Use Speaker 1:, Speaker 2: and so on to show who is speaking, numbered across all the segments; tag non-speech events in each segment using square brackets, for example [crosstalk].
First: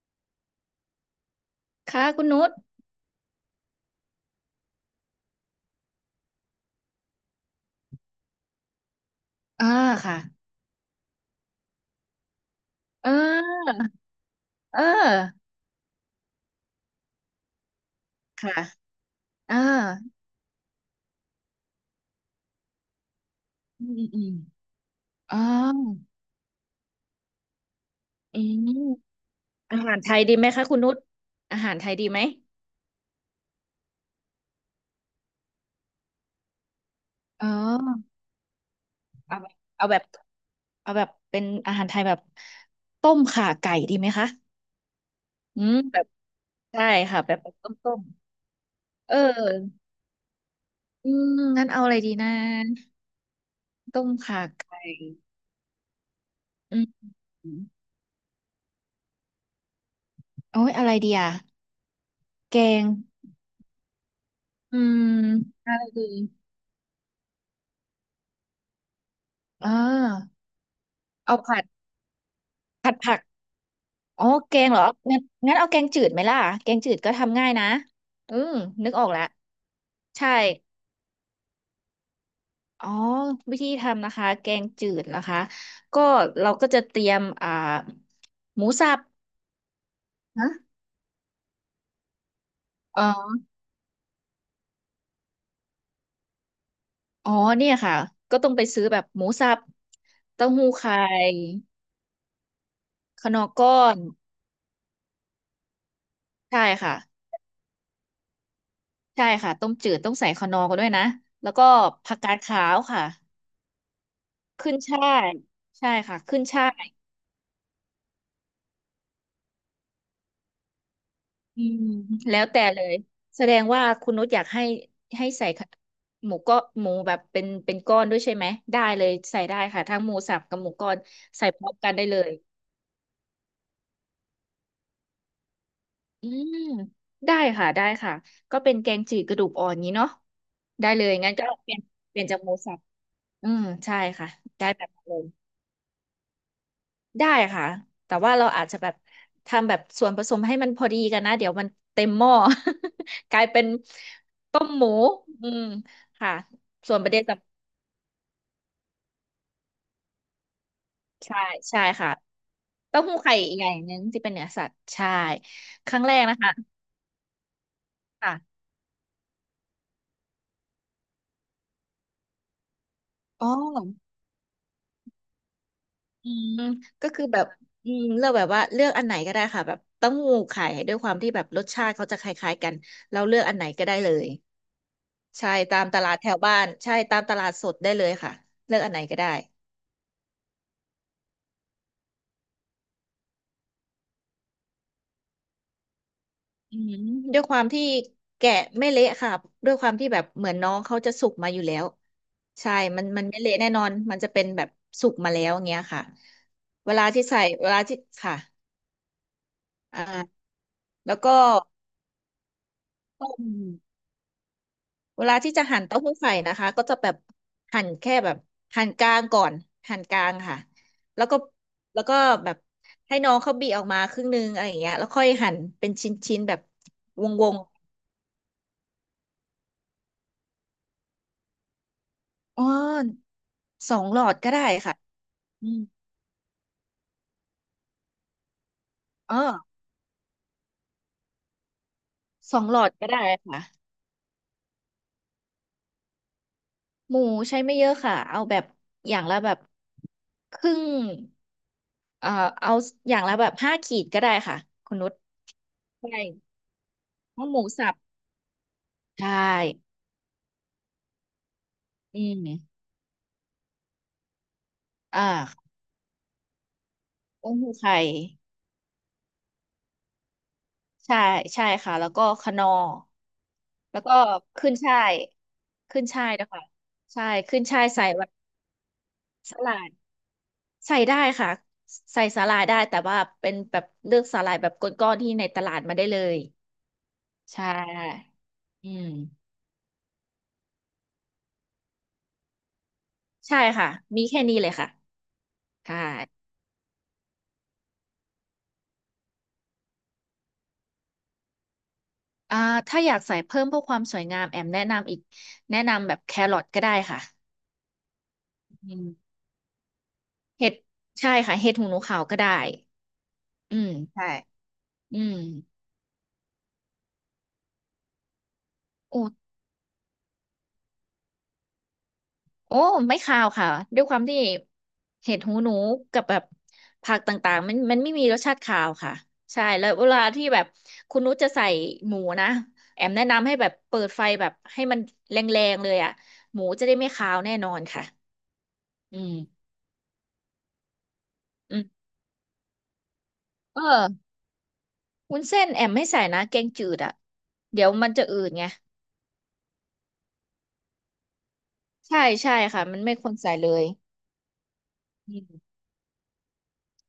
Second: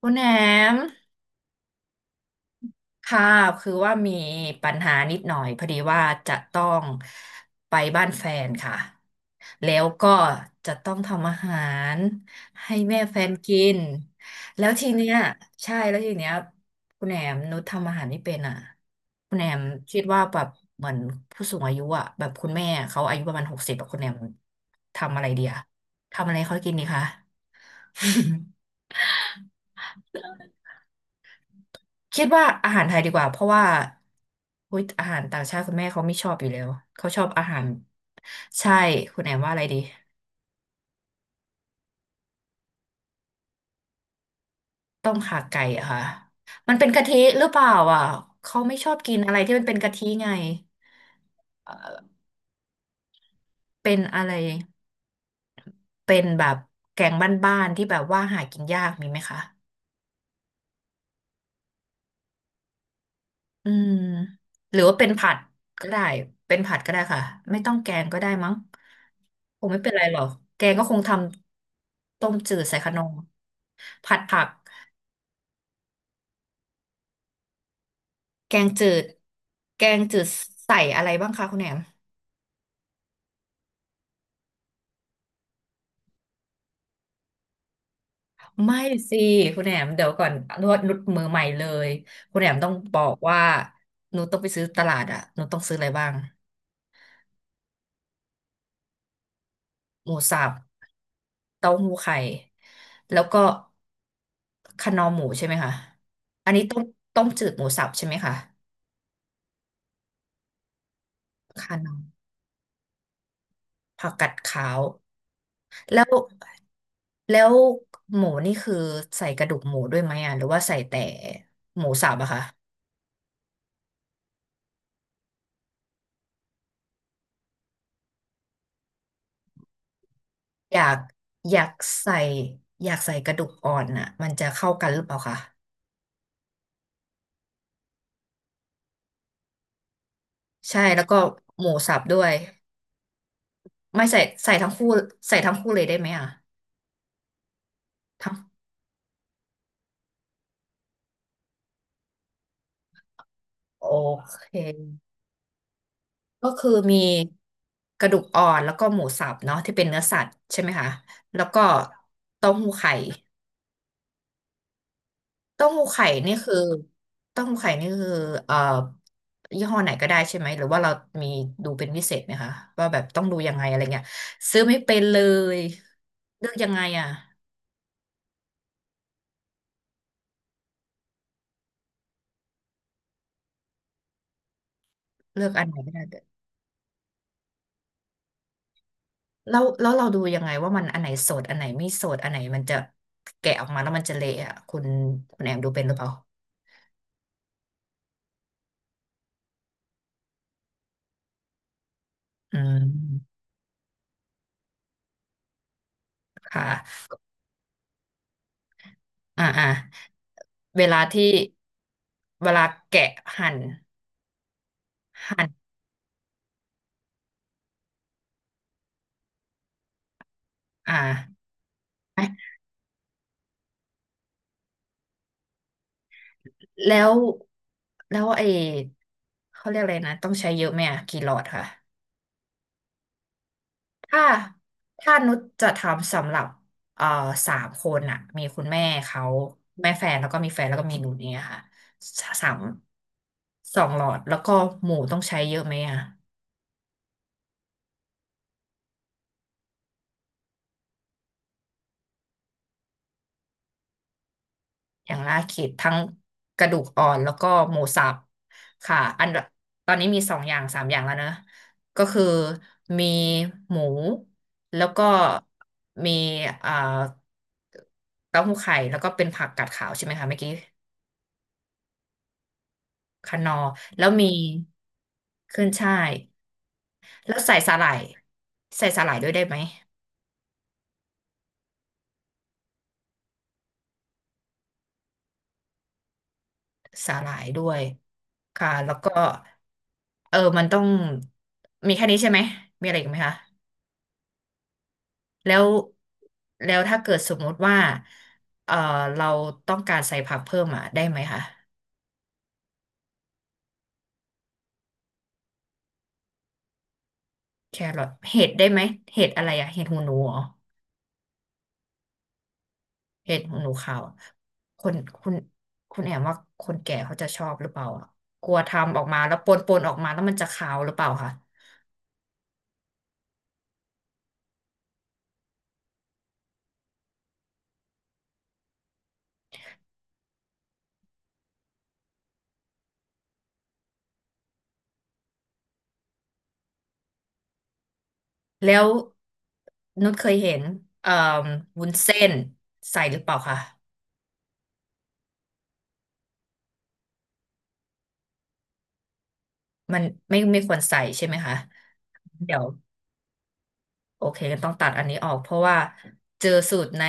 Speaker 1: คุณแหนม
Speaker 2: ค่ะคุณนุช
Speaker 1: ค่ะคือว่ามีปัญหานิดหน่อยพอดีว่าจะต้องไปบ้านแฟนค่ะ
Speaker 2: อ่า
Speaker 1: แล้วก็
Speaker 2: ค่ะ
Speaker 1: จะต้องทำอาหารให้แม่
Speaker 2: เอ
Speaker 1: แฟนกิ
Speaker 2: อ
Speaker 1: นแล้ว
Speaker 2: เอ
Speaker 1: ทีเนี้ย
Speaker 2: อ
Speaker 1: ใช่แล้วทีเนี้ยคุณแหนมนุชทำอาหารไม่เป็น
Speaker 2: ค่ะ
Speaker 1: อ่ะคุณแหน
Speaker 2: อ่า
Speaker 1: มคิดว่าแบบเหมือนผู้สูงอายุอ่ะแบบคุณแม่เขาอายุประมาณหกสิบแบ
Speaker 2: อื
Speaker 1: บคุณ
Speaker 2: ม
Speaker 1: แหนม
Speaker 2: อืม
Speaker 1: ทำอะไร
Speaker 2: อ๋อ
Speaker 1: ดีอะทำอะไรให้เขากินดีคะ
Speaker 2: อื
Speaker 1: [laughs]
Speaker 2: มอาหารไทยดีไหมคะคุณนุชอาหารไทยดีไหม
Speaker 1: คิดว่าอาหารไทยดีกว่าเพราะว่าอุ๊ยอาหารต่างชาติคุณแม่เขาไม่ชอบอยู่แล้วเขาชอบ
Speaker 2: เ
Speaker 1: อาหาร
Speaker 2: ออ
Speaker 1: ใช่คุณแอ
Speaker 2: เอา
Speaker 1: ม
Speaker 2: แบ
Speaker 1: ว่า
Speaker 2: บ
Speaker 1: อะไรดี
Speaker 2: เอาแบบเอาแบบเป็นอาหารไทยแบบต้มข่าไก่ดีไหมคะ
Speaker 1: ต้มข่าไก่
Speaker 2: อืม
Speaker 1: อะ
Speaker 2: แบ
Speaker 1: ค่ะ
Speaker 2: บ
Speaker 1: มัน
Speaker 2: ใช่
Speaker 1: เป็นกะทิ
Speaker 2: ค่ะแบบ
Speaker 1: หรือ
Speaker 2: ต้
Speaker 1: เปล่า
Speaker 2: มต้ม
Speaker 1: อ่ะเขาไม่ชอบกิ
Speaker 2: เออ
Speaker 1: นอะไรที่มันเป็นกะทิไง
Speaker 2: อืมงั้น
Speaker 1: เอ
Speaker 2: เอาอะไร
Speaker 1: อ
Speaker 2: ดีนะ
Speaker 1: เป็น
Speaker 2: ต้ม
Speaker 1: อะไร
Speaker 2: ข่าไก่
Speaker 1: เป็นแบบ
Speaker 2: อื
Speaker 1: แก
Speaker 2: ม
Speaker 1: งบ้านๆที่แบบว่าหากินยากมีไหมคะ
Speaker 2: โอ้ยอะไรดีอะแกง
Speaker 1: อืมห
Speaker 2: อื
Speaker 1: รือว่า
Speaker 2: ม
Speaker 1: เป็นผัด
Speaker 2: อะไร
Speaker 1: ก็ได้
Speaker 2: ดี
Speaker 1: เป็นผัดก็ได้ค่ะไม่ต้องแกงก็ได้มั้งค
Speaker 2: เอ
Speaker 1: งไม่เป็นไรหรอก
Speaker 2: อ
Speaker 1: แกงก็คงท
Speaker 2: เอาผัด
Speaker 1: ำต้มจืดใส่ขนมผัด
Speaker 2: อ๋อ
Speaker 1: ผัก
Speaker 2: แกงเหรองั้นงั้นเอาแกงจืดไหมล่ะ แกงจืดก็ทำง่ายนะอื
Speaker 1: แก
Speaker 2: ม
Speaker 1: งจื
Speaker 2: นึกอ
Speaker 1: ด
Speaker 2: อกแล้ว
Speaker 1: แกงจืด
Speaker 2: ใช่
Speaker 1: ใส่อะไรบ้างคะคุณแหนม
Speaker 2: อ๋อวิธีทำนะคะแกงจืดนะคะ ก็เราก็จะเตรียมหมู
Speaker 1: ไม่
Speaker 2: สับ
Speaker 1: สิคุณแหนมเดี๋ยวก่อน
Speaker 2: ฮะ
Speaker 1: นวดนุดมือใหม่เลยคุณแหนมต้องบ
Speaker 2: อ๋
Speaker 1: อก
Speaker 2: อ
Speaker 1: ว่าหนูต้องไปซื้อตลาดอ่ะหนูต้องซื้ออะไรบ้าง
Speaker 2: อ๋อเนี่ยค่ะ ก็ต้องไปซื้อแบบหมูสับ
Speaker 1: หมูสั
Speaker 2: เต้า
Speaker 1: บ
Speaker 2: หู้ไข่
Speaker 1: เต้าหู้ไข่แล้
Speaker 2: ข
Speaker 1: ว
Speaker 2: น
Speaker 1: ก็
Speaker 2: อร์ก้อน
Speaker 1: คะนอหมูใช่ไหมคะอัน
Speaker 2: ใช่
Speaker 1: นี้ต้ม
Speaker 2: ค่ะ
Speaker 1: จืดหมูสับใช่ไหมคะ
Speaker 2: ใช่ค่ะต้มจืดต้องใส่ขนอร์กันด้วยนะ แล้วก็
Speaker 1: คะนอ
Speaker 2: ผักกาดขาวค่ะ
Speaker 1: ผักกัดขา
Speaker 2: ขึ้น
Speaker 1: ว
Speaker 2: ฉ่ายใช่
Speaker 1: แล้ว
Speaker 2: ค่ะขึ้นฉ่าย
Speaker 1: แล้วหมูนี่คือใส่กระดูกหมูด้วยไหมอ่ะหรือว่าใส่แต่
Speaker 2: อื
Speaker 1: ห
Speaker 2: ม
Speaker 1: มูสับอะ
Speaker 2: แล้
Speaker 1: คะ
Speaker 2: วแต่เลยแสดงว่าคุณนุชอยากให้ให้ใส่ขะหมูก็หมูแบบเป็นก้อนด้วยใช่ไหมได้เลยใส่ได้ค่ะทั้งหมูสับกับหมู
Speaker 1: อยา
Speaker 2: ก้อ
Speaker 1: ก
Speaker 2: นใส่
Speaker 1: อ
Speaker 2: พ
Speaker 1: ยา
Speaker 2: ร้
Speaker 1: ก
Speaker 2: อมกันได้
Speaker 1: ใส่
Speaker 2: เลย
Speaker 1: อยากใส่กระดูกอ่อนน่ะมันจะเข้ากันหรือเปล่าคะ
Speaker 2: อืมได้ค่ะได้ค่ะก็เป็นแกงจืดกระดูกอ่อนนี้เนาะ
Speaker 1: ใช่
Speaker 2: ได้เล
Speaker 1: แล้ว
Speaker 2: ย
Speaker 1: ก็
Speaker 2: งั้นก็
Speaker 1: ห
Speaker 2: เป
Speaker 1: มู
Speaker 2: ลี่ยน
Speaker 1: สับ
Speaker 2: เป
Speaker 1: ด้
Speaker 2: ลี่
Speaker 1: ว
Speaker 2: ยน
Speaker 1: ย
Speaker 2: จากหมูสับอืมใช่
Speaker 1: ไม่ใส่
Speaker 2: ค่ะ
Speaker 1: ใส่
Speaker 2: ได้
Speaker 1: ทั้ง
Speaker 2: แบ
Speaker 1: คู่
Speaker 2: บนั้นเลย
Speaker 1: ใส่ทั้งคู่เลยได้ไหมอ่ะ
Speaker 2: ได้ค่ะแต่
Speaker 1: ทั้
Speaker 2: ว่า
Speaker 1: ง
Speaker 2: เราอาจจะแบบทำแบบส่วนผสมให้มันพอดีกันนะเดี๋ยวมันเต็มหม้อ [laughs] กลายเป็น
Speaker 1: โอเค
Speaker 2: ต้มหมูอืมค่ะ
Speaker 1: ก็คือ
Speaker 2: ส่
Speaker 1: มี
Speaker 2: วนประเด็นส
Speaker 1: กระดูกอ่อนแล้วก็หมูสับเนาะที่เป็นเนื้อสัตว์ใช่ไหมคะ
Speaker 2: ำใช่
Speaker 1: แล้วก็
Speaker 2: ใช่ค่ะ
Speaker 1: เต้าหู้ไข่
Speaker 2: เต้าหู้ไข่อีกอย่างหนึ่งที่เป็นเนื้อสัตว์ใช่
Speaker 1: เต้าหู้
Speaker 2: ครั้ง
Speaker 1: ไข่
Speaker 2: แรก
Speaker 1: นี่
Speaker 2: นะคะ
Speaker 1: คือเต้าหู้ไข่นี่คือเอ่อ
Speaker 2: ค่ะ
Speaker 1: ยี่ห้อไหนก็ได้ใช่ไหมหรือว่าเรามีดูเป็นพิเศษไหมคะว่าแบบต้องดู
Speaker 2: อ๋อ
Speaker 1: ยังไงอะไรเงี้ยซื้อไม่เป็นเลย
Speaker 2: อื
Speaker 1: เลือก
Speaker 2: ม
Speaker 1: ยังไงอะ
Speaker 2: ก็คือแบบอืมเลือกแบบว่าเลือกอันไหนก็ได้ค่ะแบบเต้าหู้ไข่ด้วยความที่แบบรสชาติเขาจะคล้ายๆกันเราเลือกอันไหนก็ได้เลย
Speaker 1: เลือ
Speaker 2: ใช่
Speaker 1: กอันไหน
Speaker 2: ตาม
Speaker 1: ไม่
Speaker 2: ต
Speaker 1: ได้
Speaker 2: ลา
Speaker 1: เล
Speaker 2: ด
Speaker 1: ย
Speaker 2: แถวบ้านใช่ตามตลาดสดได้เลยค่ะเลือกอันไหนก็ได้
Speaker 1: แล้วเราดูยังไงว่ามันอันไหนสดอันไหนไม่สดอันไหนมันจะแกะออกมาแล้วมันจะเละอะคุณแอมดูเป็นหรือเปล่า
Speaker 2: อืมด้วยความที่แกะไม่เละค่ะด้วยความที่แบบเหมือนน้องเขาจะสุกมาอยู่แล้ว
Speaker 1: อื
Speaker 2: ใช่ มัน
Speaker 1: ม
Speaker 2: ไม่เละแน่นอนมันจะเป็นแบบสุกมาแล้วอย่างเงี้ยค่ะ
Speaker 1: ค่ะ
Speaker 2: เวลาที่ใส่เวลาที่ค่ะ
Speaker 1: อ่าอ่า
Speaker 2: อ่า
Speaker 1: เวลา
Speaker 2: แล้ว
Speaker 1: ที่
Speaker 2: ก็
Speaker 1: เวลาแกะ
Speaker 2: ต้ม
Speaker 1: หั่น
Speaker 2: เวลา
Speaker 1: หั่น
Speaker 2: ที่จะหั่นเต้าหู้ไข่นะคะก็จะแบบหั่นแค่แบบหั่นกลางก่อนหั่นกลางค่ะ
Speaker 1: อ่า
Speaker 2: แล้วก็แล้วก็แบบให้น้องเขาบีออกมาครึ่งนึงอะไรอย่างเงี้ยแล้วค่อยหั่นเป็นชิ้นๆแบบ
Speaker 1: แล้ว
Speaker 2: วง
Speaker 1: แล้วไอ้เขาเรียกอะไรนะต้องใช้เยอะไหมอ่ะกี่หลอดค่ะ
Speaker 2: ๆอ้อนสองหล
Speaker 1: ถ้า
Speaker 2: อดก็ได้ค่ะ
Speaker 1: ถ้านุช
Speaker 2: อื
Speaker 1: จะ
Speaker 2: ม
Speaker 1: ทำสำหรับเอ่อสามคนอะมีคุณแม่เขา
Speaker 2: อ๋อ
Speaker 1: แม่แฟนแล้วก็มีแฟนแล้วก็มีหนูเนี่ยค่ะสา
Speaker 2: ส
Speaker 1: ม
Speaker 2: องหลอดก็ได้ค่ะ
Speaker 1: สองหลอดแล้วก็หมูต้องใช้เยอะไหมอะ
Speaker 2: หมูใช้ไม่เยอะค่ะเอาแบบอย่างละแบบครึ่งเอ่อเอาอย่างละแบบ5 ขีดก็ได้ค่ะคุณนุ
Speaker 1: อ
Speaker 2: ช
Speaker 1: ย่างล่าเขตทั้ง
Speaker 2: ใช่
Speaker 1: กระดูกอ่อนแล้วก็
Speaker 2: เอาะหมู
Speaker 1: หมู
Speaker 2: สับ
Speaker 1: สับค่ะอัน
Speaker 2: ใช่
Speaker 1: ตอนนี้มีสองอย่างสามอย่างแล้วนะก็
Speaker 2: อื
Speaker 1: คือ
Speaker 2: ม
Speaker 1: มีหมูแล้วก็
Speaker 2: อ่า
Speaker 1: มีเอ่อ
Speaker 2: ต้มหูไข่
Speaker 1: เต้าหู้ไข่แล้วก็เป็นผักกาดขาวใช่ไหมคะเมื่อกี้
Speaker 2: ใช่ใช่ค่ะแล้วก็คะนอร์
Speaker 1: คะนอร์
Speaker 2: แล้ว
Speaker 1: แล้ว
Speaker 2: ก็
Speaker 1: มี
Speaker 2: ขึ้นช่าย
Speaker 1: ขึ้นช่า
Speaker 2: ขึ้น
Speaker 1: ย
Speaker 2: ช่ายนะคะใช่
Speaker 1: แล้วใส่
Speaker 2: ขึ้น
Speaker 1: สา
Speaker 2: ช่า
Speaker 1: ห
Speaker 2: ย
Speaker 1: ร่าย
Speaker 2: ใส่แบบ
Speaker 1: ใส่สาหร่ายด้วยได้
Speaker 2: ส
Speaker 1: ไหม
Speaker 2: ลัด ใส่ได้ค่ะใส่สาหร่ายได้แต่ว่าเป็นแบบเลือกสาหร่ายแบบก้อนๆที่ในตลาดมาได้เลย
Speaker 1: สาหร่าย
Speaker 2: ใช
Speaker 1: ด้วย
Speaker 2: ่
Speaker 1: ค่ะ
Speaker 2: อื
Speaker 1: แล้วก็
Speaker 2: ม
Speaker 1: เออมันต้องมีแค่นี้ใช่ไหมมีอะไรอีกไหมคะ
Speaker 2: ใช่ค่ะมีแค่นี้เลยค่ะ
Speaker 1: แล้ว
Speaker 2: ใช่
Speaker 1: แล้วถ้าเกิดสมมติว่าเอ่อเราต้องการใส่ผักเพิ่มอ่ะได้ไหมคะ
Speaker 2: อ่าถ้าอยากใส่เพิ่มเพื่อความสวยงามแอมแนะนำอีกแนะนำแบบแครอทก็ได้ค่ะ
Speaker 1: แครอทเห็ดได้ไหม
Speaker 2: อืม
Speaker 1: เห็ดอะไรอะเห็ดหูหนูเหรอ
Speaker 2: เห็ดใช่ค่ะเห็ดหูหนูขาวก็ได้
Speaker 1: เห็ดหูหนู
Speaker 2: อืม
Speaker 1: ขาวอะ
Speaker 2: ใช่
Speaker 1: คน
Speaker 2: อื
Speaker 1: คุณ
Speaker 2: ม
Speaker 1: คุณแอมว่าคนแก่เขาจะชอบหรือเปล่าอะกลัวทำออกมา
Speaker 2: โอ้
Speaker 1: แล้วปนออกมาแล้วมันจะขาวหรือเปล่าคะ
Speaker 2: โอ้ไม่คาวค่ะด้วยความที่เห็ดหูหนูกับแบบผักต่างๆมันไม่มีรสชาติคาวค่ะใช่แล้วเวลาที่แบบคุณนุชจะใส่หมูนะแอมแนะนำให้แบบเปิดไฟแบบให้มันแรงๆเลยอ่ะหมูจะได้ไม่คาวแน่นอนค่ะ
Speaker 1: แล้ว
Speaker 2: อืม
Speaker 1: นุชเคยเห็นเอ่อ
Speaker 2: อืม
Speaker 1: วุ้นเส้นใส่หรือเปล่าคะ
Speaker 2: เออวุ้นเส้นแอมไม่ใส่นะแกงจืดอ่ะเดี๋ยวมันจะอืดไง
Speaker 1: มันไม่ควรใส่ใช่ไหมคะ
Speaker 2: ใช่ใช่
Speaker 1: เดี๋ยว
Speaker 2: ค่ะมันไม่ควรใส่เลย
Speaker 1: โอเคต้องตัดอันนี้ออ
Speaker 2: อื
Speaker 1: กเพ
Speaker 2: ม
Speaker 1: ราะว่าเจอสูตร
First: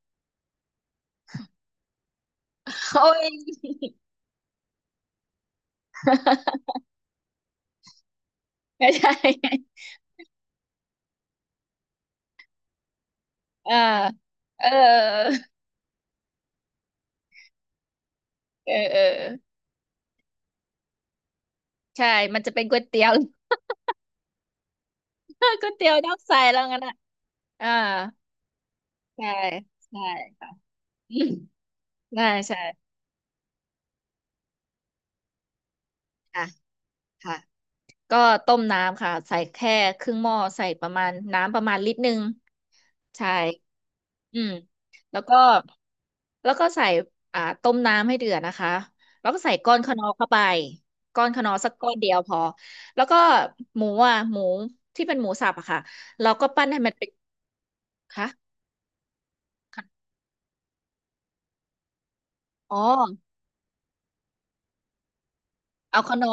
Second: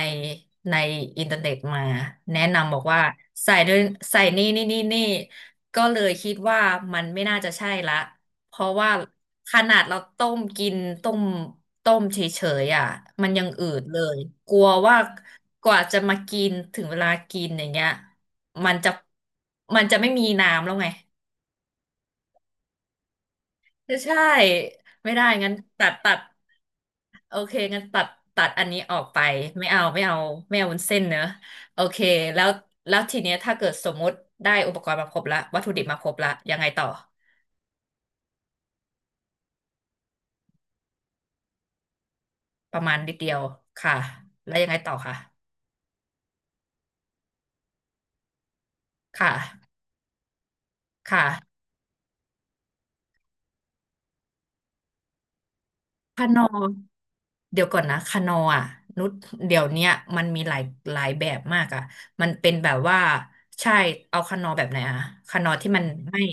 Speaker 1: ในอินเทอร์เน็ตมาแนะนำบอกว่า
Speaker 2: โอ้ย
Speaker 1: ใส่ด้วยใส่นี่ก็เลยคิดว่า
Speaker 2: [laughs]
Speaker 1: มันไม่น่าจะใช่ละเพราะ
Speaker 2: ไม่
Speaker 1: ว่า
Speaker 2: ใช่
Speaker 1: ขนาดเราต้มกินต้มต้มเฉยๆอ่ะมันยังอื
Speaker 2: [laughs] เออ
Speaker 1: ดเลยกลั
Speaker 2: เอ
Speaker 1: วว่า
Speaker 2: อ
Speaker 1: กว่าจะมากินถึงเวลากินอย่างเงี้ยมั
Speaker 2: เออ
Speaker 1: น
Speaker 2: เออ
Speaker 1: จะไม่มีน้ำแล้วไง
Speaker 2: ใช่ มันจะเป็นก๋วยเตี๋ยว
Speaker 1: ใช่ไม่ได้งั้น
Speaker 2: [laughs] ก๋วยเตี๋ยว
Speaker 1: ตัด
Speaker 2: น้ำใสแล้วงั้นอ่ะ
Speaker 1: โอเค
Speaker 2: อ่า
Speaker 1: งั้นตัดอันนี้ออกไป
Speaker 2: ใช่
Speaker 1: ไม่เอา
Speaker 2: ใช่ค่ะ
Speaker 1: ไม่เอาวุ้นเส้น
Speaker 2: [laughs] อื
Speaker 1: เนอะ
Speaker 2: ม
Speaker 1: โอเค
Speaker 2: ใช่
Speaker 1: แล้ว
Speaker 2: ใช่
Speaker 1: แล้วทีเนี้ยถ้าเกิดสมมุติได้อุปกรณ์มาครบละวัตถุดิบมาครบละ
Speaker 2: ค่ะ
Speaker 1: ยังไงต่อ
Speaker 2: ค่ะก็ต้มน้ำค่ะใส่แค่ครึ่งหม้อใส่ประมาณน้ำประมาณ1 ลิตร
Speaker 1: ประมาณนิด
Speaker 2: ใช่
Speaker 1: เดียวค่ะ
Speaker 2: อืม
Speaker 1: แล้วยังไงต่อค่ะ
Speaker 2: แล้วก็แล้วก็ใส่อ่าต้มน้ำให้เดือดนะคะ แล้
Speaker 1: ค่ะ
Speaker 2: วก็ใส่ก้อนคะนอเข้าไป
Speaker 1: ค
Speaker 2: ก้อนคะนอ
Speaker 1: ่ะ
Speaker 2: สักก้อนเดียวพอ แล้วก็หมูอ่ะ หมูที่เป็นหมูสับอะค่ะ
Speaker 1: คา
Speaker 2: เรา
Speaker 1: นอ
Speaker 2: ก็ปั้นให้มันเป็น
Speaker 1: เดี๋ยวก่อนนะคานอ
Speaker 2: ค่ะ
Speaker 1: อ่ะนุชเดี๋ยวเนี้ยมันมีหลายแบบมากอ่ะมันเป็นแบ
Speaker 2: อ๋
Speaker 1: บ
Speaker 2: อ
Speaker 1: ว่าใช่เอาคานอแบบไหนอ่ะคานอที่มัน
Speaker 2: เอาข
Speaker 1: ไม่
Speaker 2: นอ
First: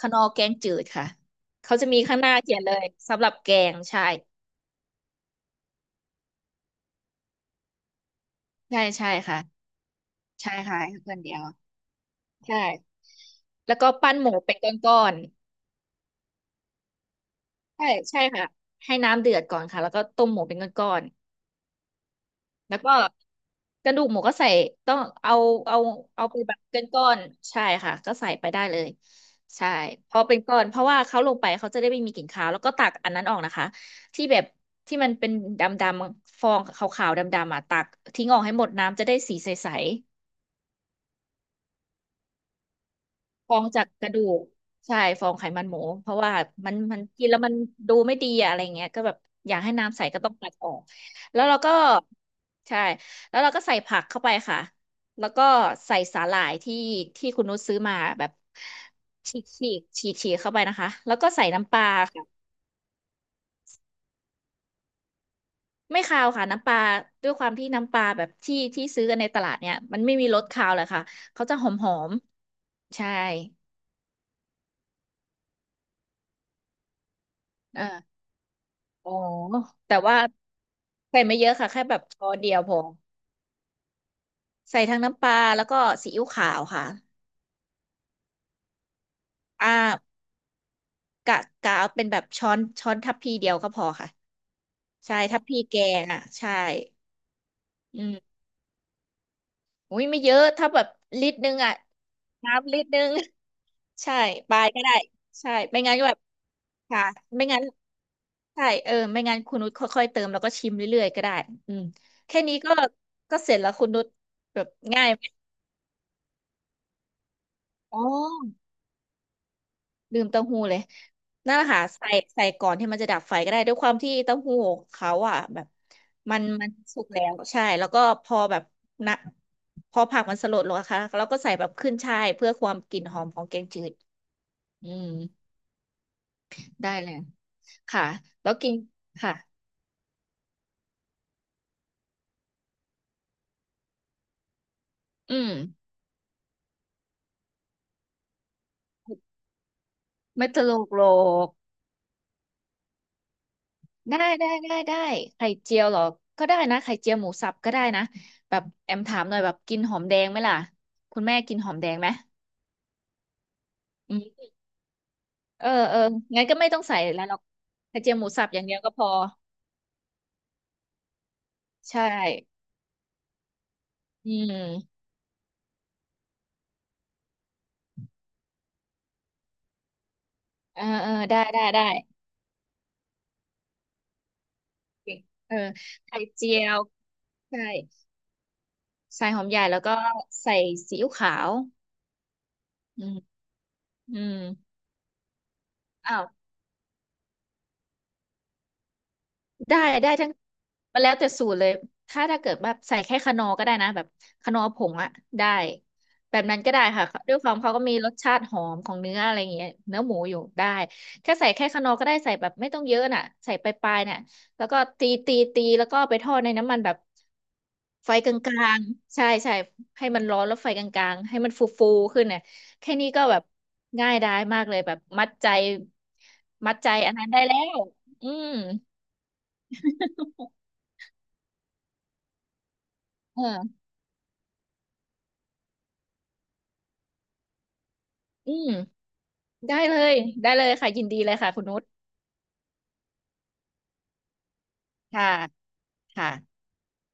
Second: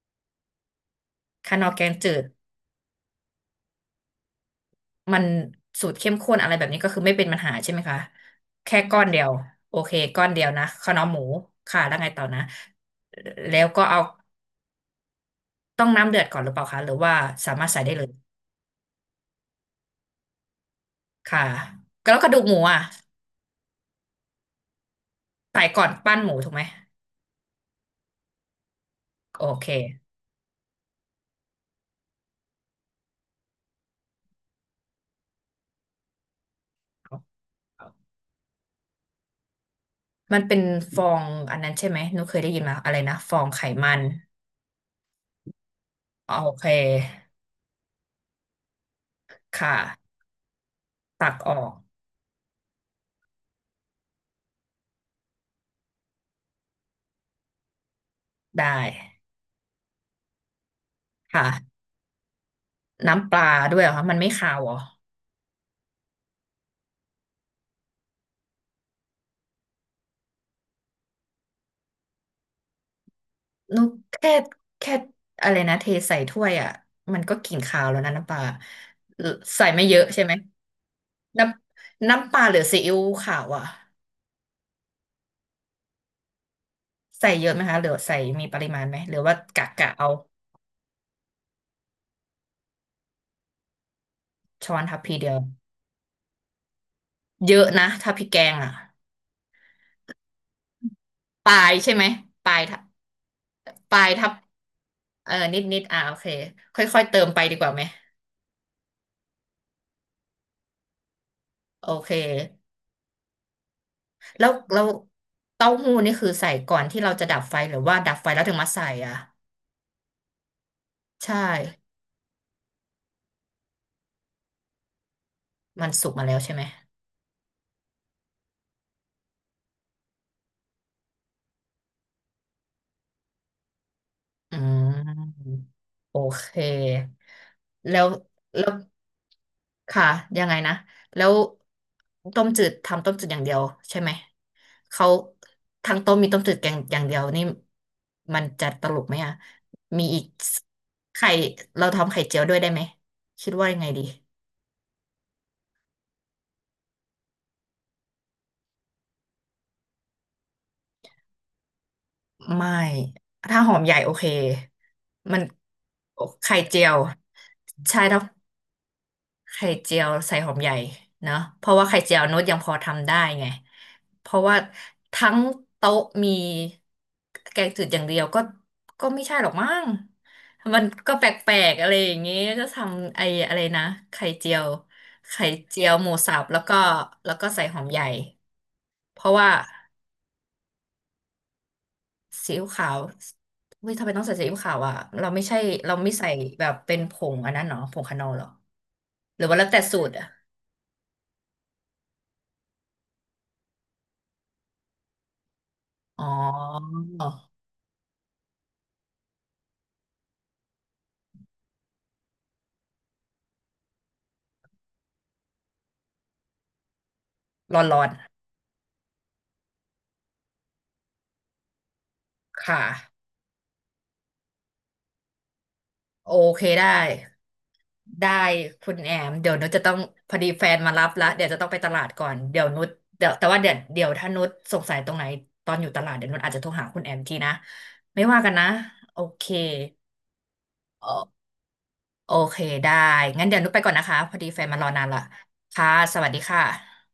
Speaker 2: ขนอแกงจืดค่ะ
Speaker 1: คานอ
Speaker 2: เขา
Speaker 1: แก
Speaker 2: จะ
Speaker 1: ง
Speaker 2: มี
Speaker 1: จื
Speaker 2: ข้าง
Speaker 1: ด
Speaker 2: หน้าเขียนเลยสำหรับแกงใช่
Speaker 1: มันสูตรเข้มข้นอะไรแบบนี้ก็คือไม่เป็นปัญหาใช่ไหมคะแค่
Speaker 2: ใช่
Speaker 1: ก้อน
Speaker 2: ใช่
Speaker 1: เดียว
Speaker 2: ค่ะ
Speaker 1: โอเคก้อนเดียว
Speaker 2: ใช่
Speaker 1: นะ
Speaker 2: ค่ะ
Speaker 1: ข้าวเห
Speaker 2: ให้
Speaker 1: นียว
Speaker 2: ค
Speaker 1: ห
Speaker 2: น
Speaker 1: มู
Speaker 2: เดียว
Speaker 1: ค่ะแล้วไงต่อนะ
Speaker 2: ใช่
Speaker 1: แล้ว
Speaker 2: แล้ว
Speaker 1: ก็
Speaker 2: ก็
Speaker 1: เอา
Speaker 2: ปั้นหมูเป็นก้อน
Speaker 1: ต้องน้ำเดือดก่อนหรือเปล่าคะหรือว่าสามารถ
Speaker 2: ๆ
Speaker 1: ใส่
Speaker 2: ใช่
Speaker 1: ได้เลย
Speaker 2: ใช่ค่ะให้น้ำเดือดก่อนค่ะแล้วก็ต้มหมูเป็นก้อน
Speaker 1: ค่ะแล้วกระดูกหมู
Speaker 2: แล้
Speaker 1: อ่ะ
Speaker 2: วก็กระดูกหมูก็ใส่ต้องเอา
Speaker 1: ใส่
Speaker 2: เอา
Speaker 1: ก่อนปั้น
Speaker 2: เอา
Speaker 1: หมู
Speaker 2: ไป
Speaker 1: ถูก
Speaker 2: แบ
Speaker 1: ไห
Speaker 2: บ
Speaker 1: ม
Speaker 2: เป็นก้อนใช่ค่ะก็ใส่ไปได้เลย
Speaker 1: โอเค
Speaker 2: ใช่พอเป็นก้อนเพราะว่าเขาลงไปเขาจะได้ไม่มีกลิ่นคาวแล้วก็ตักอันนั้นออกนะคะที่แบบที่มันเป็นดำๆฟองขาวๆดำๆอ่ะตักทิ้งออกให้หมดน้ำจะได้สีใส
Speaker 1: มันเป็นฟองอันนั้นใช่ไหมหนูเคยได้ยินมาอะไรนะฟอง
Speaker 2: ฟอ
Speaker 1: ไข
Speaker 2: งจาก
Speaker 1: มัน
Speaker 2: กระดูกใช่ฟองไขมันหมูเพราะ
Speaker 1: โอ
Speaker 2: ว่า
Speaker 1: เค
Speaker 2: มันกินแล้วมันดูไม่ดีอะอะไรเงี้ยก็แบบอยากให้
Speaker 1: ค่ะ
Speaker 2: น้ำใสก็ต้องตัดออก
Speaker 1: ตัก
Speaker 2: แล้ว
Speaker 1: อ
Speaker 2: เรา
Speaker 1: อ
Speaker 2: ก็
Speaker 1: ก
Speaker 2: ใช่แล้วเราก็ใส่ผักเข้าไปค่ะแล้วก็ใส่สาหร่ายที่คุณนุชซื้อมาแบบ
Speaker 1: ได้
Speaker 2: ฉีกเข้าไปนะคะแล้วก็ใส่น้ำป
Speaker 1: ค่ะ
Speaker 2: ลาค่ะ
Speaker 1: น้ำปลาด้วยเหรอคะมันไม่คาวเหรอ
Speaker 2: ไม่คาวค่ะน้ำปลาด้วยความที่น้ำปลาแบบที่ซื้อกันในตลาดเนี่ยมันไม่มีรสคาวเลยค่ะเขาจะหอมใช่
Speaker 1: นุกแค่แค่อะไรนะเทใส่ถ้วยอ่ะมันก็กลิ่น
Speaker 2: เอ
Speaker 1: คาวแล้วนะ
Speaker 2: อ
Speaker 1: น้ำปลา
Speaker 2: อ๋อ
Speaker 1: เออใส่ไม่เย
Speaker 2: แต่
Speaker 1: อะ
Speaker 2: ว่า
Speaker 1: ใช่ไหม
Speaker 2: ใส่ไม่
Speaker 1: น้
Speaker 2: เยอะค่ะแค่แบบ
Speaker 1: ำ
Speaker 2: ช้อ
Speaker 1: น้ำป
Speaker 2: น
Speaker 1: ลา
Speaker 2: เดี
Speaker 1: ห
Speaker 2: ย
Speaker 1: รื
Speaker 2: ว
Speaker 1: อ
Speaker 2: พ
Speaker 1: ซี
Speaker 2: อ
Speaker 1: อิ๊วขาวอ่ะ
Speaker 2: ใส่ทั้งน้ำปลาแล้วก็ซีอิ๊วขาวค่ะ
Speaker 1: ใส่เยอะไหมคะหรือใส่มีปริมาณไหมหรือว่ากะ
Speaker 2: อ่
Speaker 1: กะเอา
Speaker 2: ากะกะเอาเป็นแบบช้อนทัพพีเดียวก็พอค่ะ
Speaker 1: ช้อนทัพพี
Speaker 2: ใช่
Speaker 1: เดีย
Speaker 2: ทั
Speaker 1: ว
Speaker 2: พพีแกงอ่ะใช่
Speaker 1: เยอะนะ
Speaker 2: อื
Speaker 1: ถ้าพริกแก
Speaker 2: ม
Speaker 1: งอ่ะ
Speaker 2: อุ้ยไม่เยอะถ้าแบบลิตร
Speaker 1: ป
Speaker 2: นึ
Speaker 1: ลา
Speaker 2: ง
Speaker 1: ย
Speaker 2: อ่ะ
Speaker 1: ใช่ไหมปลาย
Speaker 2: น้ำ
Speaker 1: ทั
Speaker 2: ลิ
Speaker 1: บ
Speaker 2: ตรนึง
Speaker 1: ปลา
Speaker 2: [laughs]
Speaker 1: ย
Speaker 2: ใช่
Speaker 1: ทับ
Speaker 2: ปลายก็ได้
Speaker 1: เออ
Speaker 2: ใช่
Speaker 1: นิดนิ
Speaker 2: ไม่
Speaker 1: ด
Speaker 2: งั้น
Speaker 1: อ่ะ
Speaker 2: ก็
Speaker 1: โอ
Speaker 2: แบบ
Speaker 1: เคค่อ
Speaker 2: ค่ะ
Speaker 1: ยๆเติมไป
Speaker 2: ไม่
Speaker 1: ดี
Speaker 2: งั้
Speaker 1: ก
Speaker 2: น
Speaker 1: ว่าไหม
Speaker 2: ใช่เออไม่งั้นคุณนุชค่อยๆเติมแล้วก็ชิมเรื่อยๆก็ได้อืม
Speaker 1: โอเค
Speaker 2: แค่นี้ก็เสร็จแล้วคุณนุช
Speaker 1: แล้ว
Speaker 2: แบบ
Speaker 1: เราว
Speaker 2: ง่ายไหม
Speaker 1: เต้าหู้นี่คือใส่ก่อนที่เราจะดับไฟหรือว่า
Speaker 2: อ๋อ
Speaker 1: ดับไฟแล้วถึงมาใส่อ่ะ
Speaker 2: ลืมเต้าหู้เลย
Speaker 1: ใช่
Speaker 2: นั่นแหละค่ะใส่ก่อนที่มันจะดับไฟก็ได้ด้วยความที่เต้าหู้เขาอ่ะแบบ
Speaker 1: มันสุกมาแล้
Speaker 2: มั
Speaker 1: ว
Speaker 2: น
Speaker 1: ใช่ไหม
Speaker 2: มันสุกแล้วใช่แล้วก็พอแบบนะพอผักมันสลดลงนะคะแล้วก็ใส่แบบขึ้นฉ่ายเพื่อความกลิ่นหอมของแกงจืด
Speaker 1: อ่
Speaker 2: อืม
Speaker 1: าโอเค
Speaker 2: ได้เลย
Speaker 1: แล้
Speaker 2: ค่ะ
Speaker 1: ว
Speaker 2: แล้ว
Speaker 1: แล้
Speaker 2: กิ
Speaker 1: ว
Speaker 2: นค่ะ
Speaker 1: ค่ะยังไงนะแล้วต้มจืดทำต้มจืดอย่างเดียวใช่ไหมเขา
Speaker 2: อืม
Speaker 1: ทั้งต้มมีต้มจืดแกงอย่างเดียวนี่มันจะตลกไหมอ่ะมีอีก
Speaker 2: ไม่ตลกโล
Speaker 1: ไข่
Speaker 2: ก
Speaker 1: เราทำไข่เจียวด้วยได้ไหมคิดว่ายังไงดี
Speaker 2: ได้ได้ได้ได้ไข่เจียวเหรอก็ได้นะไข่เจียวหมูสับก็ได้นะแบบแอมถามหน่อยแบบกินหอมแดงไหมล่ะคุณแม่กินหอมแดงไหม
Speaker 1: ไม่ถ้าหอมใหญ่โอเคมัน
Speaker 2: เออเอองั้น
Speaker 1: ไข่
Speaker 2: ก็ไม่ต้
Speaker 1: เจี
Speaker 2: อง
Speaker 1: ยว
Speaker 2: ใส่แล้วหรอกก
Speaker 1: ใช่
Speaker 2: ระเทียม
Speaker 1: ถ้า
Speaker 2: หมูสับอย่างเดียวก็พอ
Speaker 1: ไข่เจียวใส่หอมใหญ่เนอะเพราะว่า
Speaker 2: ใช
Speaker 1: ไข่เจียวนุชยัง
Speaker 2: ่
Speaker 1: พอทำได้ไงเพ
Speaker 2: อื
Speaker 1: ราะว่า
Speaker 2: ม
Speaker 1: ทั้งโต๊ะมีแกงจืดอย่างเดียวก็ก็ไม่ใช่หรอกมั้งมั
Speaker 2: เอ
Speaker 1: น
Speaker 2: อเออ
Speaker 1: ก็แป
Speaker 2: ได้
Speaker 1: ล
Speaker 2: ได้
Speaker 1: กๆ
Speaker 2: ได้
Speaker 1: อะไรอย่างงี้ก็ทำไอ้อะไรนะไข่เจียว
Speaker 2: เก่ง
Speaker 1: ไข่
Speaker 2: เออ
Speaker 1: เจียวหมู
Speaker 2: ไข่
Speaker 1: สับ
Speaker 2: เจี
Speaker 1: แล้
Speaker 2: ย
Speaker 1: วก็
Speaker 2: ว
Speaker 1: แล้วก็
Speaker 2: ใช่
Speaker 1: ใส่หอมใหญ่เพ
Speaker 2: ใส่
Speaker 1: ราะ
Speaker 2: หอม
Speaker 1: ว่า
Speaker 2: ใหญ่แล้วก็ใส่ซีอิ๊วขาว
Speaker 1: ซีอิ๊วขาว
Speaker 2: อืม
Speaker 1: เฮ้ยทำไม
Speaker 2: อื
Speaker 1: ต้องใส่
Speaker 2: ม
Speaker 1: ซีอิ๊วขาวอ่ะเราไม่ใช่เราไม่
Speaker 2: อ้าว
Speaker 1: ใส่แบบเป็นผงอันนั้นเนาะผงคานอลเหรอหรือว่าแล้ว
Speaker 2: ได้
Speaker 1: แต่สู
Speaker 2: ได้
Speaker 1: ตรอ่ะ
Speaker 2: ทั้งมันแล้วแต่สูตรเลยถ้าเกิดแบบใส่แค่คะนอร์ก็ได้นะแบบคะนอร์ผงอะได้
Speaker 1: อ๋อ
Speaker 2: แบบนั้นก็ได้ค่ะด้วยความเขาก็มีรสชาติหอมของเนื้ออะไรอย่างเงี้ยเนื้อหมูอยู่ได้แค่ใส่แค่คะนอร์ก็ได้ใส่แบบไม่ต้องเยอะน่ะใส่ปลายๆเนี่ยแล้วก็ตีแล้วก็ไปทอดในน้ำมันแบบ
Speaker 1: ร้อน
Speaker 2: ไฟกลางๆใช่ใช่ให้มันร้อนแล้วไฟกลางๆให้มันฟูๆขึ้นเนี่ย
Speaker 1: ๆ ค่ะ
Speaker 2: แค่นี้ก็แบบง่ายดายมากเลยแบบมัดใจ
Speaker 1: โอเค
Speaker 2: มัด
Speaker 1: ได้
Speaker 2: ใจอันนั้นได้แล้วอื
Speaker 1: ได้
Speaker 2: ม
Speaker 1: คุณแอมเดี๋ยวนุชจะต้องพอดีแฟนมารับละเดี๋ยวจะต้องไปตลาดก่อน เดี๋ยวนุชเดี๋ยวแต่ว่าเดี๋ยว
Speaker 2: เออ
Speaker 1: เดี๋ยวถ้านุชสงสัยตรงไหนตอนอยู่ตลาดเดี๋ยวนุชอาจจะโทรหาคุณแอมทีนะไม่ว่ากั
Speaker 2: อื
Speaker 1: นนะ
Speaker 2: ม
Speaker 1: โอเค
Speaker 2: ได้เลยได้เลยค่ะยินดีเล
Speaker 1: โอ
Speaker 2: ยค่ะคุณนุช
Speaker 1: โอเคได้งั้นเดี๋ยวนุชไปก่อนนะคะพอดีแฟนมารอนานละ
Speaker 2: ค่ะ
Speaker 1: ค่ะสวัสดีค่
Speaker 2: ค่ะ
Speaker 1: ะ